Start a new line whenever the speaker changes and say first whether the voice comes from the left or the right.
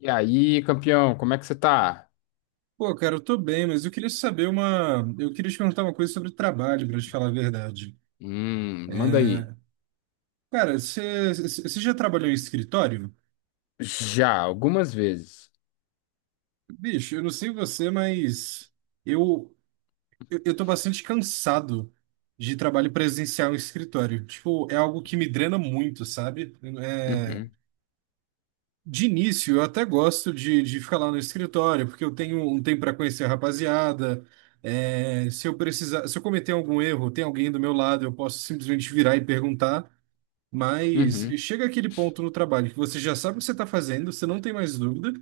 left: E aí, campeão, como é que você tá?
right: Pô, cara, eu tô bem, mas eu queria saber uma. Eu queria te perguntar uma coisa sobre trabalho, pra te falar a verdade.
left: Manda aí.
right: Cara, você já trabalhou em escritório?
left: Já, algumas vezes.
right: Bicho, eu não sei você, mas eu, eu tô bastante cansado de trabalho presencial em escritório. Tipo, é algo que me drena muito, sabe? É,
left: Uhum,
right: de início, eu até gosto de ficar lá no escritório, porque eu tenho um tempo para conhecer a rapaziada. É, se eu precisar, se eu cometer algum erro, tem alguém do meu lado, eu posso simplesmente virar e perguntar. Mas
left: uhum.
right: chega aquele ponto no trabalho que você já sabe o que você está fazendo, você não tem mais dúvida,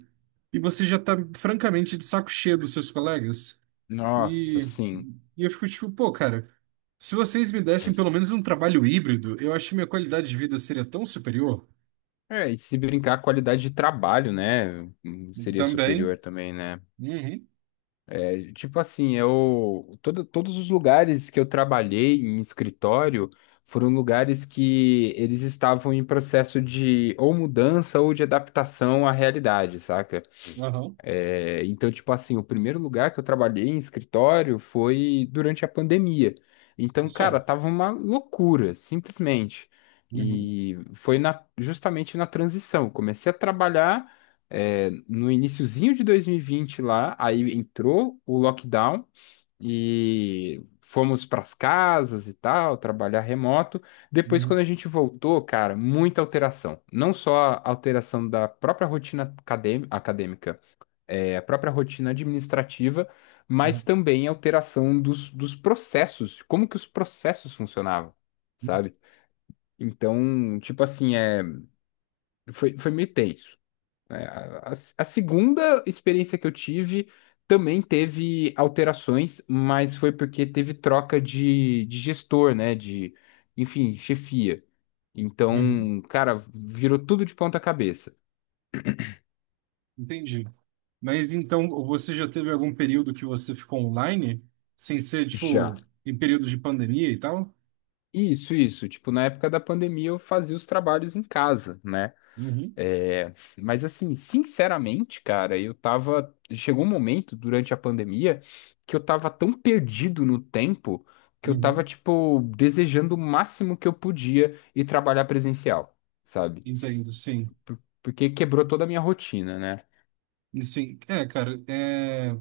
right: e você já está francamente de saco cheio dos seus colegas.
left: Nossa,
right: E,
left: sim.
right: e eu fico tipo, pô, cara, se vocês me dessem pelo menos um trabalho híbrido, eu acho que minha qualidade de vida seria tão superior.
left: É, e se brincar, a qualidade de trabalho, né? Seria
right: Também.
left: superior também, né?
right: Uhum.
left: É, tipo assim, eu. Todos os lugares que eu trabalhei em escritório foram lugares que eles estavam em processo de ou mudança ou de adaptação à realidade, saca?
right: Aham.
left: É, então, tipo assim, o primeiro lugar que eu trabalhei em escritório foi durante a pandemia. Então, cara,
right: Só.
left: tava uma loucura, simplesmente.
right: Uhum,
left: E foi justamente na transição. Comecei a trabalhar, no iniciozinho de 2020 lá, aí entrou o lockdown e fomos pras casas e tal, trabalhar remoto. Depois, quando
right: uhum,
left: a gente voltou, cara, muita alteração. Não só a alteração da própria rotina acadêmica, a própria rotina administrativa, mas
right: uhum,
left: também a alteração dos processos, como que os processos funcionavam, sabe? Então, tipo assim, foi meio tenso, né? A segunda experiência que eu tive também teve alterações, mas foi porque teve troca de gestor, né? De, enfim, chefia.
right: uhum.
left: Então, cara, virou tudo de ponta cabeça.
right: Entendi. Mas então você já teve algum período que você ficou online, sem ser,
left: Já.
right: tipo, em períodos de pandemia e tal?
left: Isso, isso. Tipo, na época da pandemia eu fazia os trabalhos em casa, né?
right: Uhum,
left: É, mas assim, sinceramente, cara, eu tava. Chegou um momento durante a pandemia que eu tava tão perdido no tempo que eu tava,
right: uhum.
left: tipo, desejando o máximo que eu podia ir trabalhar presencial, sabe?
right: Entendo, sim.
left: Porque quebrou toda a minha rotina, né?
right: Sim. É, cara, é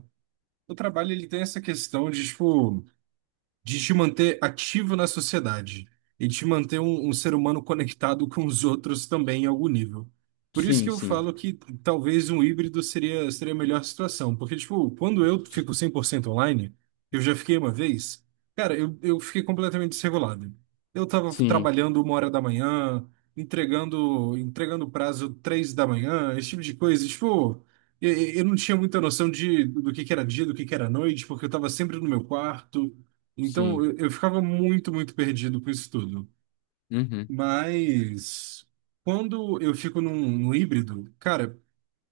right: o trabalho ele tem essa questão de, tipo, de te manter ativo na sociedade e te manter um ser humano conectado com os outros também em algum nível. Por isso que
left: Sim,
right: eu
left: sim,
right: falo que talvez um híbrido seria a melhor situação, porque, tipo, quando eu fico 100% online, eu já fiquei uma vez, cara, eu fiquei completamente desregulado. Eu tava
left: sim,
right: trabalhando 1 hora da manhã, entregando prazo 3 da manhã, esse tipo de coisa. E, tipo, Eu eu não tinha muita noção de, do que era dia, do que era noite, porque eu estava sempre no meu quarto, então,
left: sim.
right: eu ficava muito, muito perdido com isso tudo.
left: Uhum.
right: Mas quando eu fico num híbrido, cara,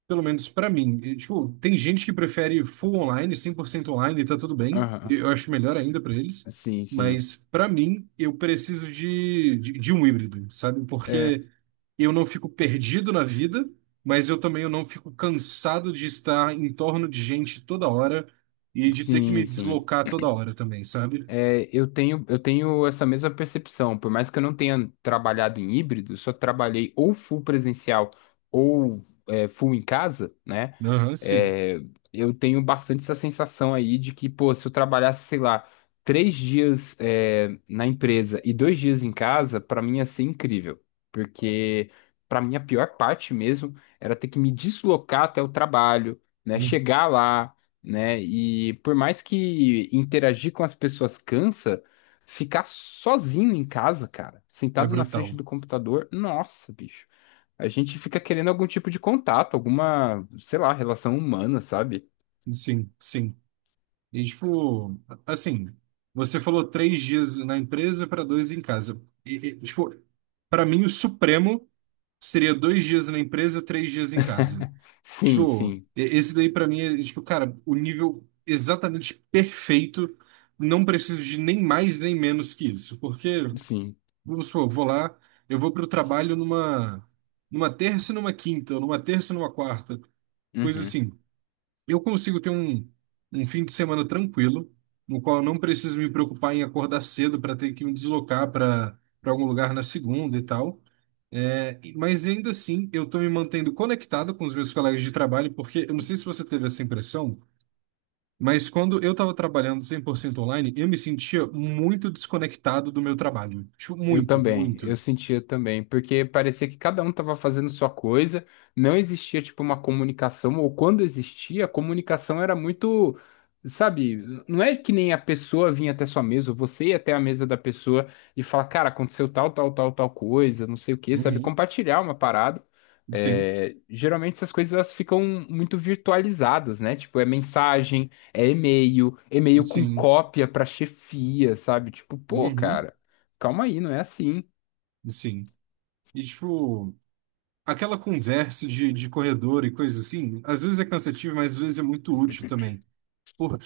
right: pelo menos pra mim, e, tipo, tem gente que prefere full online, 100% online, e tá tudo bem.
left: Aham.
right: Eu acho melhor ainda pra eles.
left: Sim, sim.
right: Mas pra mim, eu preciso de um híbrido, sabe?
left: É,
right: Porque eu não fico perdido na vida, mas eu também eu não fico cansado de estar em torno de gente toda hora e de ter que
left: sim,
right: me
left: sim.
right: deslocar toda hora também, sabe?
left: É, eu tenho essa mesma percepção. Por mais que eu não tenha trabalhado em híbrido, eu só trabalhei ou full presencial ou full em casa, né?
right: Aham, sim.
left: É, eu tenho bastante essa sensação aí de que, pô, se eu trabalhasse, sei lá, 3 dias na empresa e 2 dias em casa, pra mim ia ser incrível. Porque pra mim a pior parte mesmo era ter que me deslocar até o trabalho, né?
right: Uhum.
left: Chegar lá, né? E por mais que interagir com as pessoas cansa, ficar sozinho em casa, cara,
right: É
left: sentado na
right: brutal.
left: frente do computador, nossa, bicho. A gente fica querendo algum tipo de contato, alguma, sei lá, relação humana, sabe?
right: Sim, sim. E, tipo, assim, você falou 3 dias na empresa para dois em casa. E, tipo, para mim, o supremo seria 2 dias na empresa, 3 dias em casa.
left: Sim,
right: Tipo,
left: sim,
right: esse daí para mim é, tipo, cara, o nível exatamente perfeito. Não preciso de nem mais nem menos que isso. Porque,
left: sim.
right: vamos supor, eu vou lá, eu vou para o trabalho numa, numa terça e numa quinta, ou numa terça e numa quarta, coisa
left: Uhum.
right: assim. Eu consigo ter um fim de semana tranquilo, no qual eu não preciso me preocupar em acordar cedo para ter que me deslocar para algum lugar na segunda e tal. É, mas ainda assim, eu estou me mantendo conectado com os meus colegas de trabalho, porque eu não sei se você teve essa impressão, mas quando eu estava trabalhando 100% online, eu me sentia muito desconectado do meu trabalho. Tipo,
left: Eu
right: muito,
left: também, eu
right: muito.
left: sentia também, porque parecia que cada um estava fazendo sua coisa, não existia tipo uma comunicação, ou quando existia, a comunicação era muito, sabe, não é que nem a pessoa vinha até sua mesa, ou você ia até a mesa da pessoa e falar, cara, aconteceu tal, tal, tal, tal coisa, não sei o quê, sabe,
right: Uhum.
left: compartilhar uma parada.
right: Sim,
left: É, geralmente essas coisas elas ficam muito virtualizadas, né? Tipo, é mensagem, é e-mail, e-mail com
right: sim,
left: cópia pra chefia, sabe? Tipo, pô,
right: uhum,
left: cara. Calma aí, não é assim.
right: sim. E, tipo, aquela conversa de corredor e coisas assim, às vezes é cansativo, mas às vezes é muito útil também.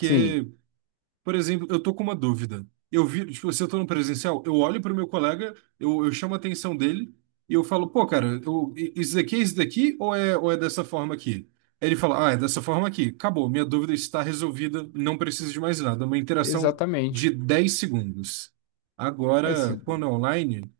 left: Sim,
right: por exemplo, eu tô com uma dúvida. Eu vi, tipo, se eu tô no presencial, eu olho pro meu colega, eu chamo a atenção dele e eu falo, pô, cara, isso daqui é isso daqui ou é dessa forma aqui? Aí ele fala, ah, é dessa forma aqui. Acabou, minha dúvida está resolvida, não preciso de mais nada. É uma interação de
left: exatamente.
right: 10 segundos. Agora,
left: Esse,
right: quando é online,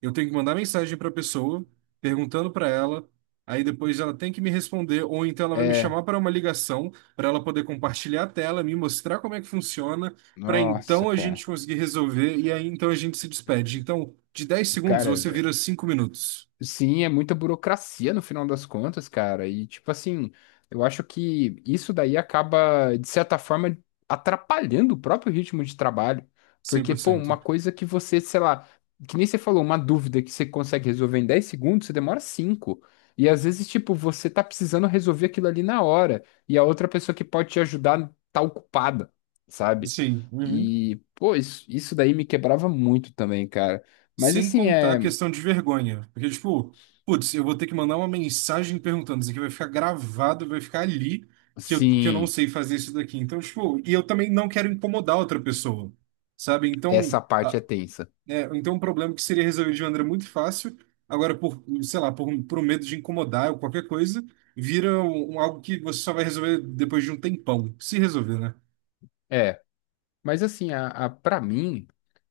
right: eu tenho que mandar mensagem para a pessoa, perguntando para ela, aí depois ela tem que me responder, ou então ela vai me
left: é,
right: chamar para uma ligação, para ela poder compartilhar a tela, me mostrar como é que funciona, para
left: Nossa,
right: então a
left: cara.
right: gente conseguir resolver, e aí então a gente se despede. Então, de 10 segundos
left: Cara,
right: você vira 5 minutos,
left: sim, é muita burocracia no final das contas, cara. E, tipo assim, eu acho que isso daí acaba, de certa forma, atrapalhando o próprio ritmo de trabalho.
right: cem
left: Porque,
right: por
left: pô,
right: cento.
left: uma coisa que você, sei lá, que nem você falou, uma dúvida que você consegue resolver em 10 segundos, você demora cinco. E às vezes, tipo, você tá precisando resolver aquilo ali na hora. E a outra pessoa que pode te ajudar tá ocupada, sabe?
right: Sim. Uhum.
left: E, pô, isso daí me quebrava muito também, cara. Mas
right: Sem
left: assim,
right: contar a
left: é.
right: questão de vergonha. Porque, tipo, putz, eu vou ter que mandar uma mensagem perguntando. Isso aqui vai ficar gravado, vai ficar ali que eu não
left: Sim.
right: sei fazer isso daqui. Então, tipo, e eu também não quero incomodar outra pessoa, sabe? Então,
left: Essa parte é tensa.
right: um problema que seria resolvido de maneira muito fácil, agora por, sei lá, por, por um medo de incomodar ou qualquer coisa, vira um algo que você só vai resolver depois de um tempão. Se resolver, né?
left: É, mas assim, para mim,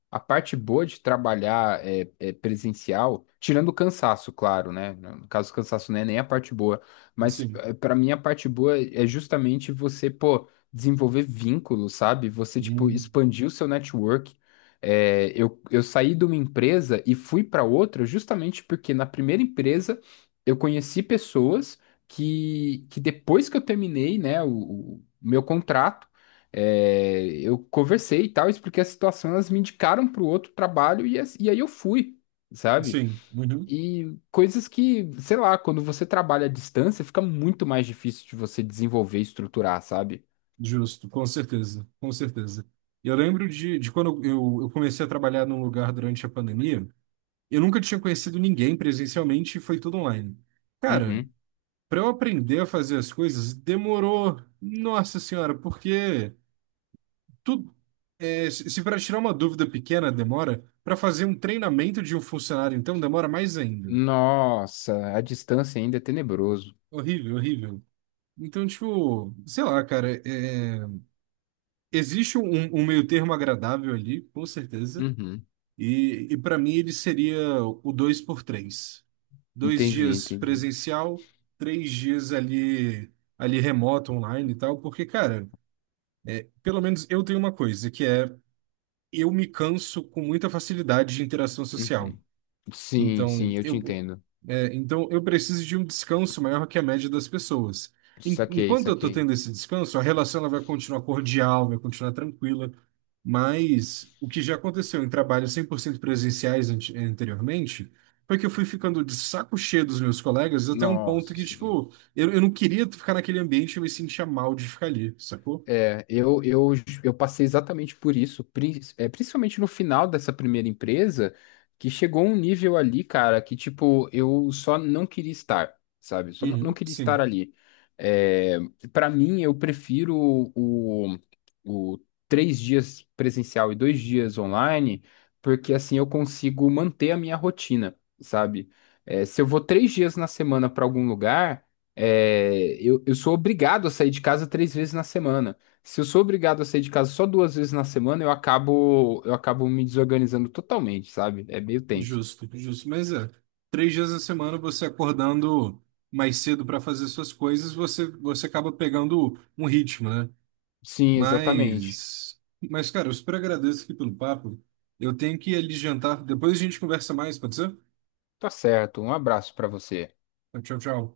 left: a parte boa de trabalhar é, presencial, tirando o cansaço, claro, né? No caso, o cansaço não é nem a parte boa, mas
right: Sim.
left: pra mim a parte boa é justamente você, pô, desenvolver vínculos, sabe? Você, tipo,
right: Hum.
left: expandir o seu network. É, eu saí de uma empresa e fui pra outra justamente porque na primeira empresa eu conheci pessoas que depois que eu terminei, né, o meu contrato, é, eu conversei e tal, expliquei a situação, elas me indicaram para o outro trabalho e aí eu fui, sabe?
right: Sim. Uhum.
left: E coisas que, sei lá, quando você trabalha à distância, fica muito mais difícil de você desenvolver e estruturar, sabe?
right: Justo, com certeza, com certeza. Eu lembro de quando eu comecei a trabalhar num lugar durante a pandemia, eu nunca tinha conhecido ninguém presencialmente e foi tudo online. Cara,
left: Uhum.
right: para eu aprender a fazer as coisas, demorou, nossa senhora, porque tudo, é, se para tirar uma dúvida pequena demora, para fazer um treinamento de um funcionário, então demora mais ainda.
left: Nossa, a distância ainda é tenebroso.
right: Horrível, horrível. Então, tipo, sei lá, cara, é, existe um meio termo agradável ali, com certeza.
left: Uhum.
right: E para mim ele seria o dois por três. Dois
left: Entendi,
right: dias
left: entendi.
right: presencial, três dias ali remoto, online e tal, porque, cara, pelo menos eu tenho uma coisa, que é eu me canso com muita facilidade de interação social.
left: Uhum. Sim,
right: Então,
left: sim, eu te
right: eu,
left: entendo.
right: então, eu preciso de um descanso maior que a média das pessoas.
left: Saquei,
right: Enquanto eu estou
left: saquei.
right: tendo esse descanso, a relação ela vai continuar cordial, vai continuar tranquila, mas o que já aconteceu em trabalhos 100% presenciais anteriormente foi que eu fui ficando de saco cheio dos meus colegas até um ponto
left: Nossa,
right: que,
left: sim.
right: tipo, eu não queria ficar naquele ambiente, eu me sentia mal de ficar ali, sacou?
left: É, eu passei exatamente por isso, principalmente no final dessa primeira empresa, que chegou um nível ali, cara, que tipo, eu só não queria estar, sabe? Só não, não
right: Uhum.
left: queria estar
right: Sim.
left: ali. É, para mim, eu prefiro o, o 3 dias presencial e 2 dias online, porque assim eu consigo manter a minha rotina, sabe? É, se eu vou 3 dias na semana para algum lugar, eu sou obrigado a sair de casa 3 vezes na semana. Se eu sou obrigado a sair de casa só 2 vezes na semana, eu acabo me desorganizando totalmente, sabe? É meio tenso.
right: Justo, justo. Mas é, 3 dias a semana você acordando mais cedo para fazer suas coisas, você acaba pegando um ritmo, né?
left: Sim, exatamente.
right: Mas, mas, cara, eu super agradeço aqui pelo papo. Eu tenho que ir ali jantar. Depois a gente conversa mais, pode ser?
left: Tá certo. Um abraço pra você.
right: Tchau, tchau.